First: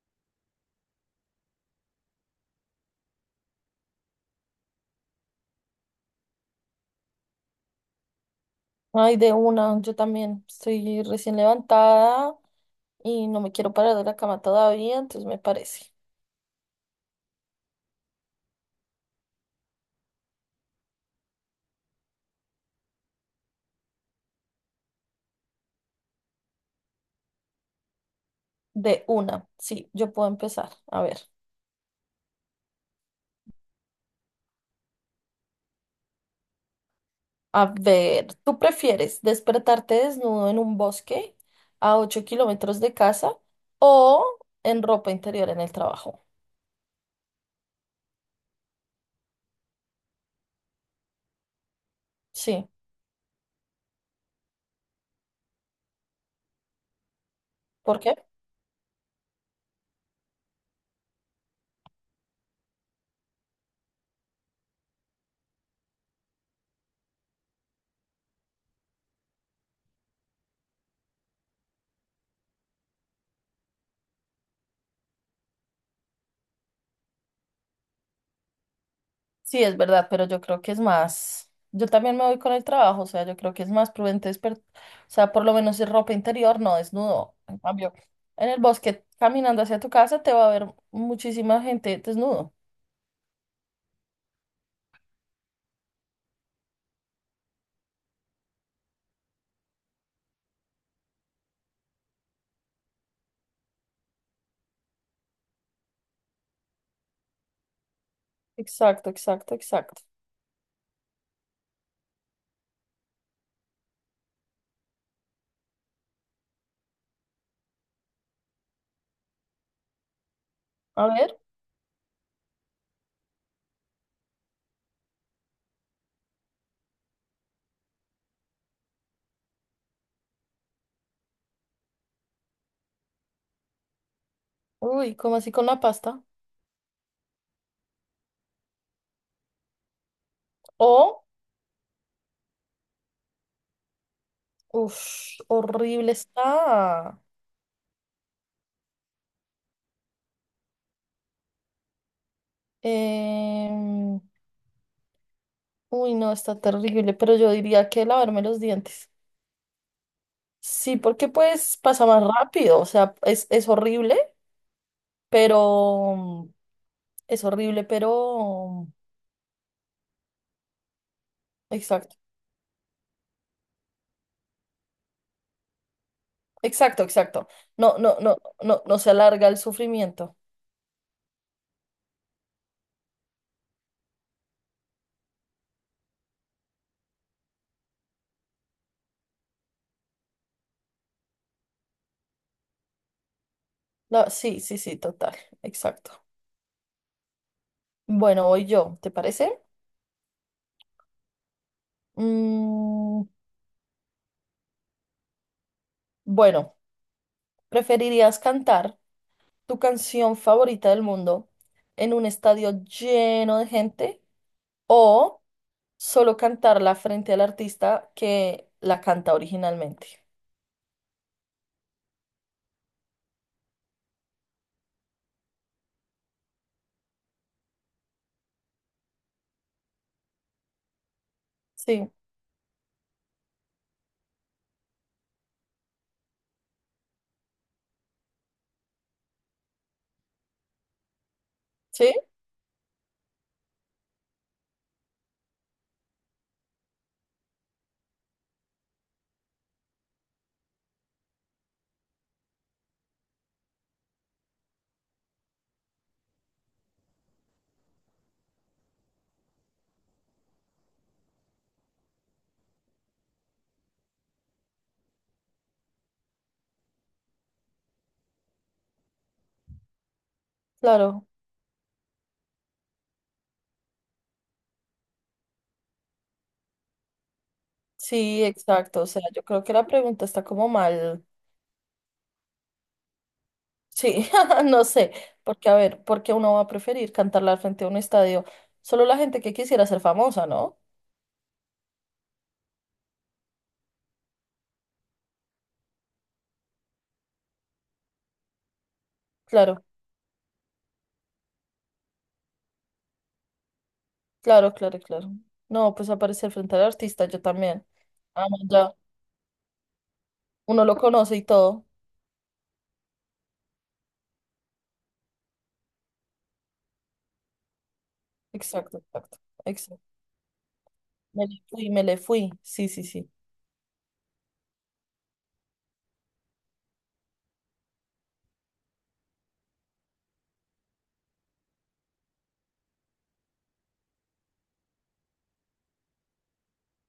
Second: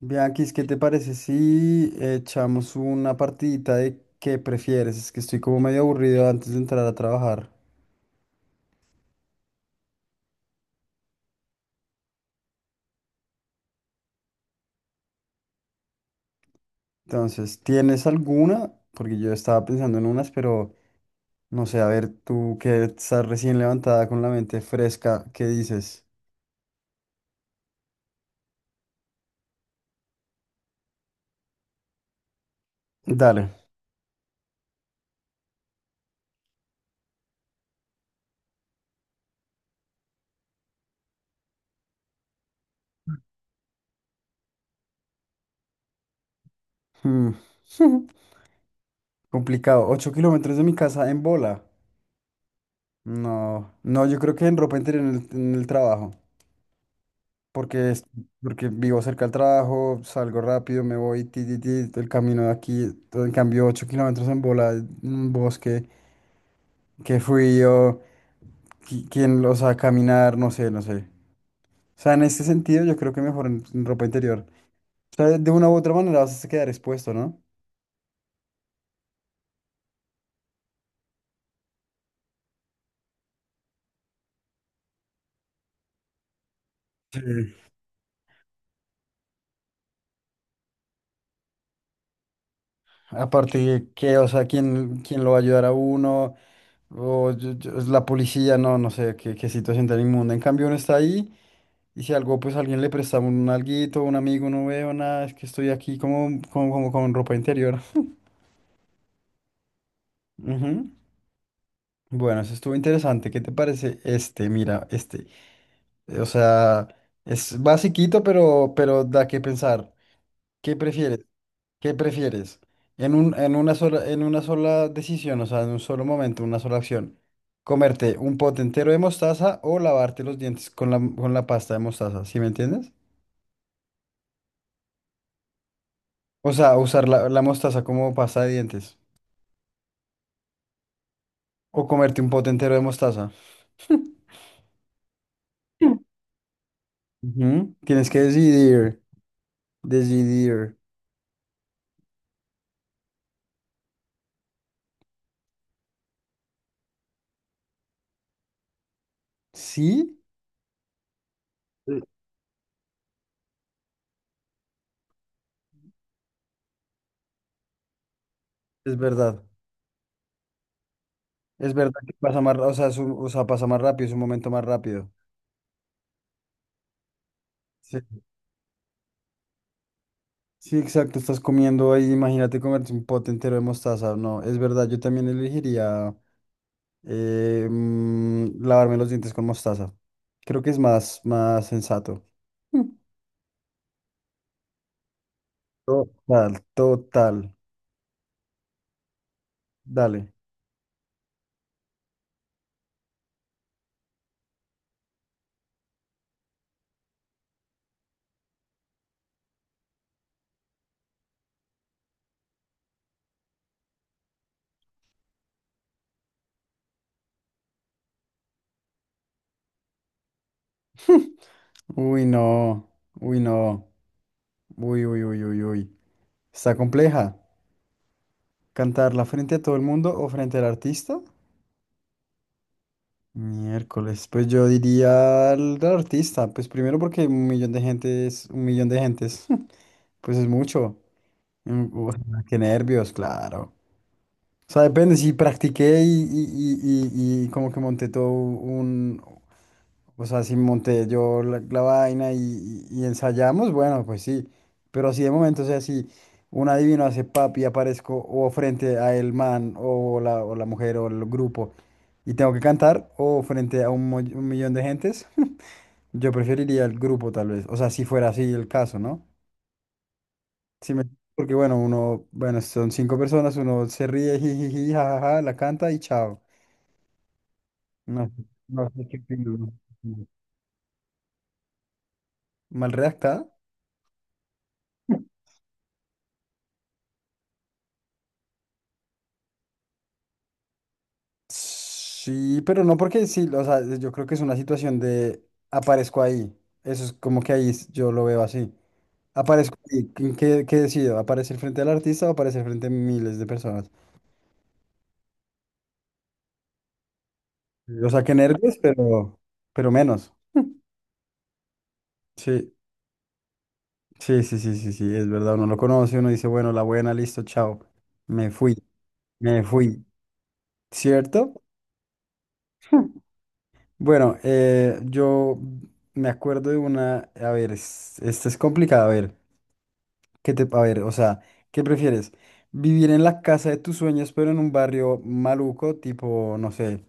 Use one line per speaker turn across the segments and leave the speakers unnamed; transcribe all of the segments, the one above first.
Bianquis, ¿qué te parece si echamos una partidita de qué prefieres? Es que estoy como medio aburrido antes de entrar a trabajar.
Ay, de una, yo también estoy recién levantada y no me quiero parar de la cama todavía, entonces me parece.
Entonces, ¿tienes alguna? Porque yo estaba pensando en unas, pero no sé, a ver, tú que estás recién levantada con la mente fresca, ¿qué dices?
De una, sí, yo puedo empezar. A ver,
Dale.
¿tú prefieres despertarte desnudo en un bosque a 8 kilómetros de casa o en ropa interior en el trabajo?
Mm. Complicado. ¿Ocho kilómetros de mi casa en bola?
Sí,
No, no, yo creo que en ropa interior en el trabajo. porque,
¿por
es-
qué?
Porque vivo cerca del trabajo, salgo rápido, me voy, ti, ti, ti, el camino de aquí, todo, en cambio 8 kilómetros en bola, en un bosque, qué frío, quién los a caminar, no sé, no sé. O sea, en este sentido yo creo que mejor en ropa interior. O sea, de una u otra manera vas a quedar expuesto, ¿no?
Sí, es verdad, pero yo creo que es más, yo también me voy con el trabajo, o sea, yo creo que es más prudente o sea, por lo menos es ropa interior, no desnudo.
Sí.
En cambio, en el bosque, caminando hacia tu casa, te va a ver muchísima gente desnudo.
Aparte que, o sea, ¿quién lo va a ayudar a uno? Es la policía, no, no sé, qué situación tan inmunda. En cambio uno está ahí. Y si algo, pues alguien le presta un alguito, un amigo, no veo nada, es que estoy aquí como con ropa interior.
Exacto, exacto, exacto.
Ujú. Bueno, eso estuvo interesante. ¿Qué te parece este? Mira, este. O sea, es basiquito, pero da que pensar. ¿Qué
A
prefieres?
ver,
¿Qué prefieres? En una sola, en una sola decisión, o sea, en un solo momento, una sola acción. ¿Comerte un pote entero de mostaza o lavarte los dientes con la pasta de mostaza? ¿Sí me entiendes?
uy, ¿cómo así con la pasta?
O sea, usar la mostaza como pasta de dientes.
O,
O comerte un pote entero de mostaza.
uff, horrible está.
Ujú. Tienes que decidir.
Em, Uy, no, está terrible, pero yo diría que lavarme los dientes.
Sí.
Sí, porque pues
Mm.
pasa más rápido, o sea, es horrible, pero es horrible, pero
Es verdad. Es verdad que
exacto,
pasa más, o sea, o sea, pasa más rápido, es un momento más rápido.
exacto, exacto. No, no,
Sí,
no, no, no se alarga el sufrimiento.
sí, exacto, estás comiendo ahí, imagínate comerte un pote entero de mostaza. No, es verdad, yo también elegiría lavarme los dientes con mostaza. Creo que es más, más sensato. Mm.
No, sí, sí, sí, total, exacto.
Total, total.
Bueno, voy yo, ¿te parece?
Dale.
Mm, bueno, ¿preferirías cantar tu canción favorita del mundo en un estadio lleno de gente o solo cantarla frente al artista que la canta originalmente?
Uy, no. Uy, no. Uy, uy, uy, uy, uy. Está compleja. ¿Cantarla frente a todo el mundo o frente al artista?
Sí,
Miércoles. Pues yo diría al artista. Pues primero porque un millón de gentes, un millón de gentes. Pues es mucho. Mm,
sí,
uf, qué nervios, claro. O sea, depende, si practiqué y como que monté todo un... O sea, si monté yo la vaina y ensayamos, bueno, pues sí. Pero así de momento, o sea, si un adivino hace papi, aparezco o frente a el man o la mujer o el grupo y tengo que cantar o frente a un millón de gentes, yo preferiría el grupo tal vez. O sea, si fuera así el caso, ¿no? Si me-
claro.
Porque bueno, uno, bueno, son 5 personas, uno se ríe, jijiji, jajaja, la canta y chao. No,
Sí,
no
exacto. O
sé qué
sea, yo
opino.
creo que la pregunta
No.
está como mal.
Mal redactada.
Sí, no sé. Porque, a ver, ¿por qué uno va a preferir cantarla al frente a un estadio? Solo la gente que quisiera ser famosa, ¿no?
Sí, pero no porque sí, o sea, yo creo que es una situación de aparezco ahí. Eso es como que yo lo veo así. Aparezco
Claro,
ahí. ¿Qué, qué decido? ¿Aparecer frente al artista o aparecer frente a miles de personas?
claro, claro, claro. No, pues aparecer frente al artista, yo también.
O sea, que
Ah, no,
nervios,
ya.
pero menos.
Uno lo conoce y todo.
Sí, sí, sí, sí, sí, sí, es verdad. Uno lo conoce, uno dice, bueno, la buena, listo, chao. Me fui,
Exacto, exacto,
me
exacto.
fui.
Me le
¿Cierto?
fui, me le fui. Sí, sí, sí.
Bueno, yo me acuerdo de una, a ver, esta es complicada, a ver. ¿Qué te, a ver, o sea, ¿qué prefieres? ¿Vivir en la casa de tus sueños, pero en un barrio maluco, tipo, no sé,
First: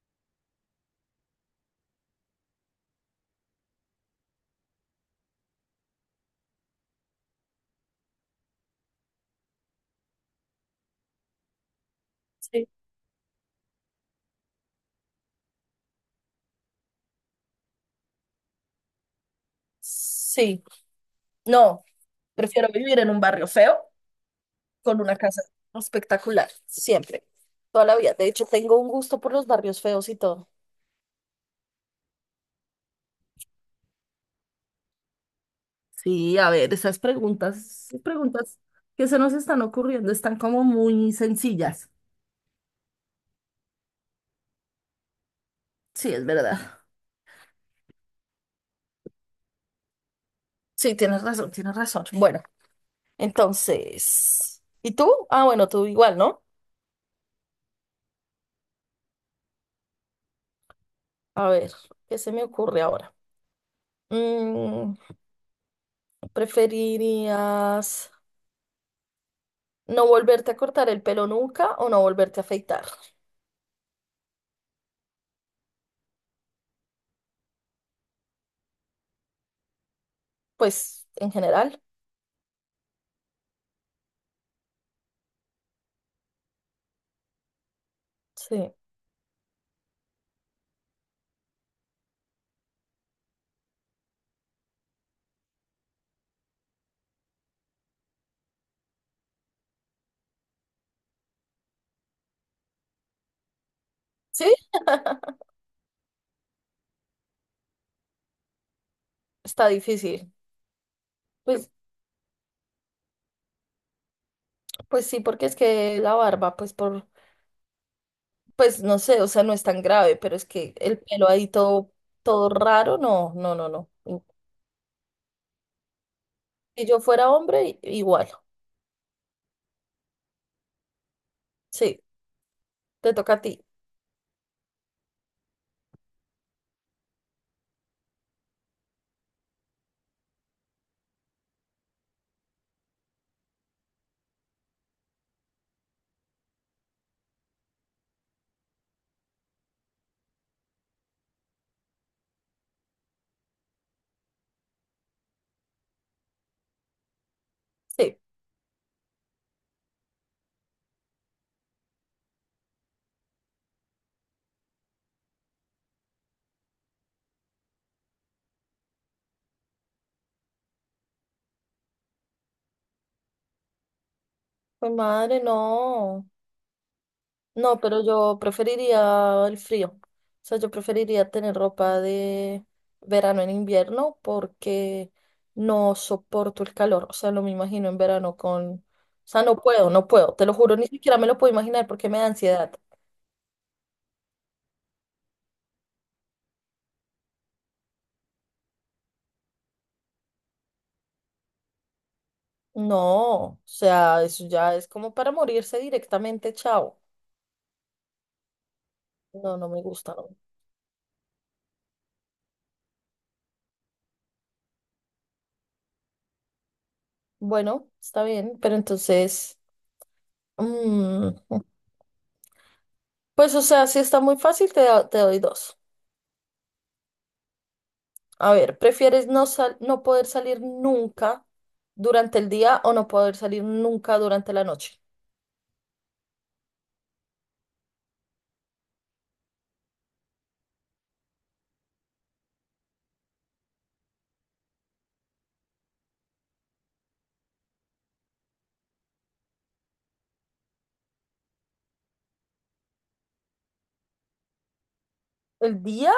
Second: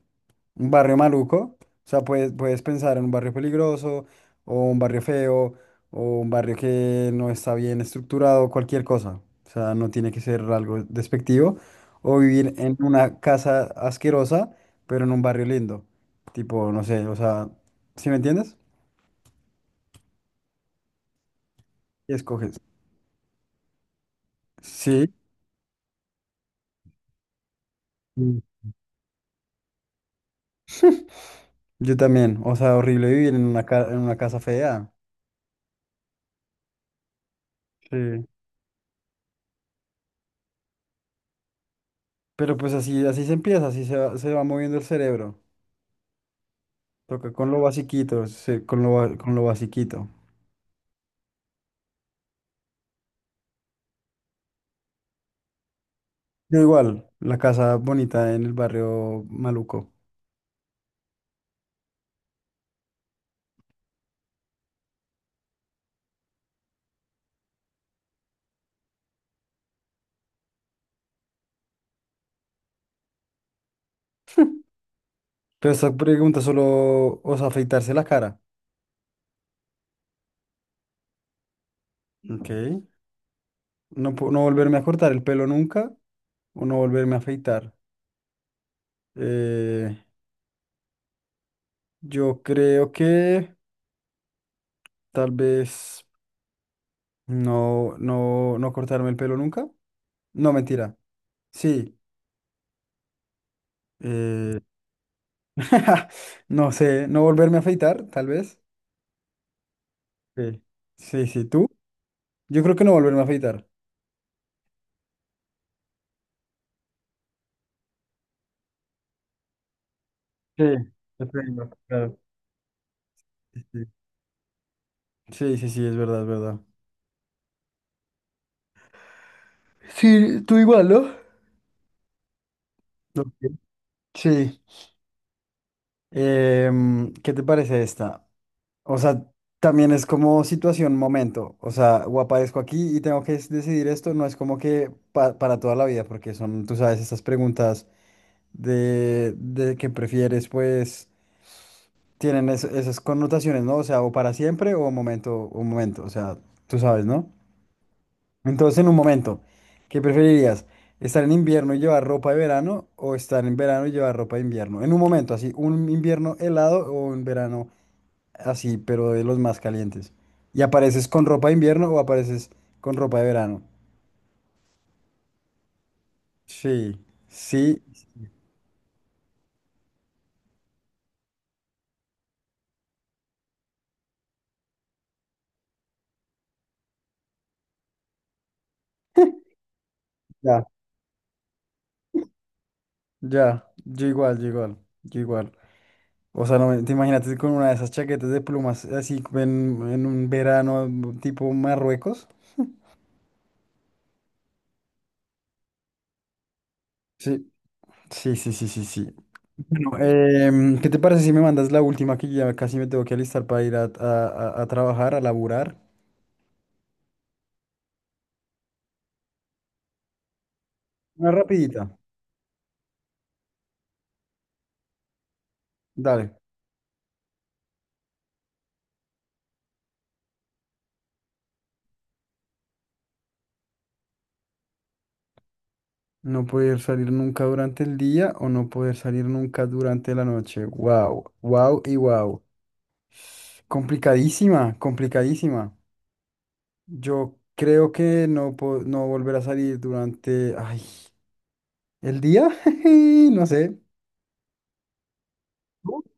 un barrio maluco? O sea, puedes pensar en un barrio peligroso, o un barrio feo, o un barrio que no está bien estructurado, cualquier cosa. O sea, no tiene que ser algo despectivo. O vivir
Sí.
en una casa asquerosa, pero en un barrio lindo. Tipo, no sé, o sea, ¿sí me entiendes?
Sí. No,
¿Qué escoges?
prefiero vivir en un barrio feo con
Sí.
una casa espectacular, siempre, toda la vida. De hecho, tengo un gusto por los barrios feos y todo.
Yo también, o sea, horrible vivir en una, en una casa fea.
Sí, a ver, esas
Sí.
preguntas que se nos están ocurriendo están como muy sencillas.
Pero pues así, así se empieza, así se va moviendo el cerebro.
Sí, es verdad.
Toca con lo basiquito, con lo basiquito.
Sí, tienes razón, tienes razón. Bueno, entonces, ¿y tú? Ah, bueno, tú igual, ¿no?
Yo igual, la casa bonita en el barrio maluco.
A ver, ¿qué se me ocurre ahora? Mm, ¿preferirías no volverte a cortar el pelo nunca o no volverte a afeitar?
Pero esta pregunta solo, o sea, afeitarse la cara.
Pues, en general,
Ok. No volverme a cortar el pelo nunca o no volverme a afeitar.
sí.
Eh, yo creo que tal vez no cortarme el pelo nunca. No, mentira. Sí,
¿Sí?
eh, no sé, no volverme a afeitar, tal vez.
Está difícil.
Sí, sí, sí, ¿tú?
Pues,
Yo creo que no volverme a afeitar.
pues sí, porque es que la barba, pues no sé, o sea, no es tan grave, pero es
Sí,
que el pelo ahí
depende,
todo,
claro.
todo raro, no, no,
Sí,
no,
sí,
no.
sí, sí, sí, es verdad, es verdad.
Si yo fuera hombre, igual.
Sí, tú igual, ¿no?
Sí, te
Ok.
toca a ti.
Sí. ¿Qué te parece esta? O sea, también es como situación, momento. O sea, o aparezco aquí y tengo que decidir esto, no es como que para toda la vida, porque son, tú sabes, estas preguntas de qué prefieres, pues. Esas connotaciones, ¿no? O sea, o para siempre o momento, un momento, o sea, tú sabes, ¿no?
Sí.
Entonces, en un momento, ¿qué preferirías? ¿Estar en invierno y llevar ropa de verano o estar en verano y llevar ropa de invierno? En un momento, así, un invierno helado o un verano así, pero de los más calientes. ¿Y apareces con ropa de invierno o apareces con ropa de verano?
Pues madre, no.
Sí,
No,
sí,
pero yo preferiría el frío. O sea, yo preferiría tener ropa de verano en invierno porque no soporto el calor. O sea, no me imagino en verano con... O sea, no puedo, no puedo. Te lo
ya,
juro, ni siquiera me lo puedo imaginar porque me da ansiedad.
ya, yo igual, yo igual, yo igual. O sea, no, te imagínate con una de esas chaquetas de plumas así en un verano tipo Marruecos.
No, o sea, eso ya es como para morirse directamente, chao.
Sí, sí, sí, sí, sí, sí.
No, no me
Bueno,
gusta, no.
¿qué te parece si me mandas la última que ya casi me tengo que alistar para ir a trabajar, a laburar?
Bueno, está bien, pero entonces... mm,
Una rapidita.
pues, o sea, si está muy fácil, te doy dos.
Dale.
A ver, ¿prefieres no sal- ¿no poder salir nunca durante el día o no poder salir nunca durante la noche?
No poder salir nunca durante el día o no poder salir nunca durante la noche. Wow, wow y wow. Complicadísima, complicadísima. Yo creo que no, no volver a salir durante... Ay. ¿El día? No sé.
El
¿Tú?
día,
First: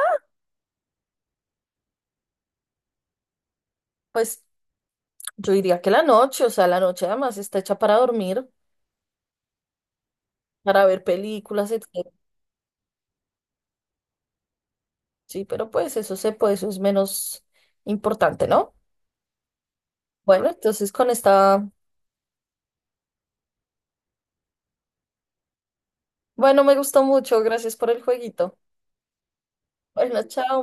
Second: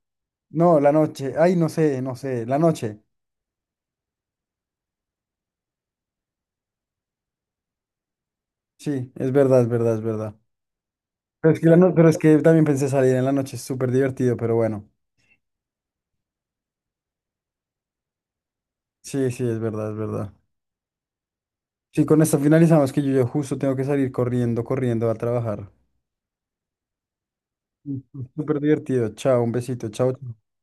No, la noche. Ay, no sé, no sé. La noche.
pues yo diría que la noche, o sea, la noche además está hecha para dormir,
Sí, es verdad, es verdad, es verdad.
para ver
Pero es que,
películas,
la no- pero
etc.
es que también pensé salir en la noche, es súper divertido, pero bueno.
Sí, pero pues eso se puede, eso es menos importante, ¿no?
Sí, sí, es verdad, es verdad.
Bueno, entonces con esta,
Sí, con esto finalizamos que yo justo tengo que salir corriendo a trabajar.
bueno, me gustó mucho, gracias por
Mm,
el jueguito.
súper divertido. Chao, un besito. Chao.
Bueno, chao.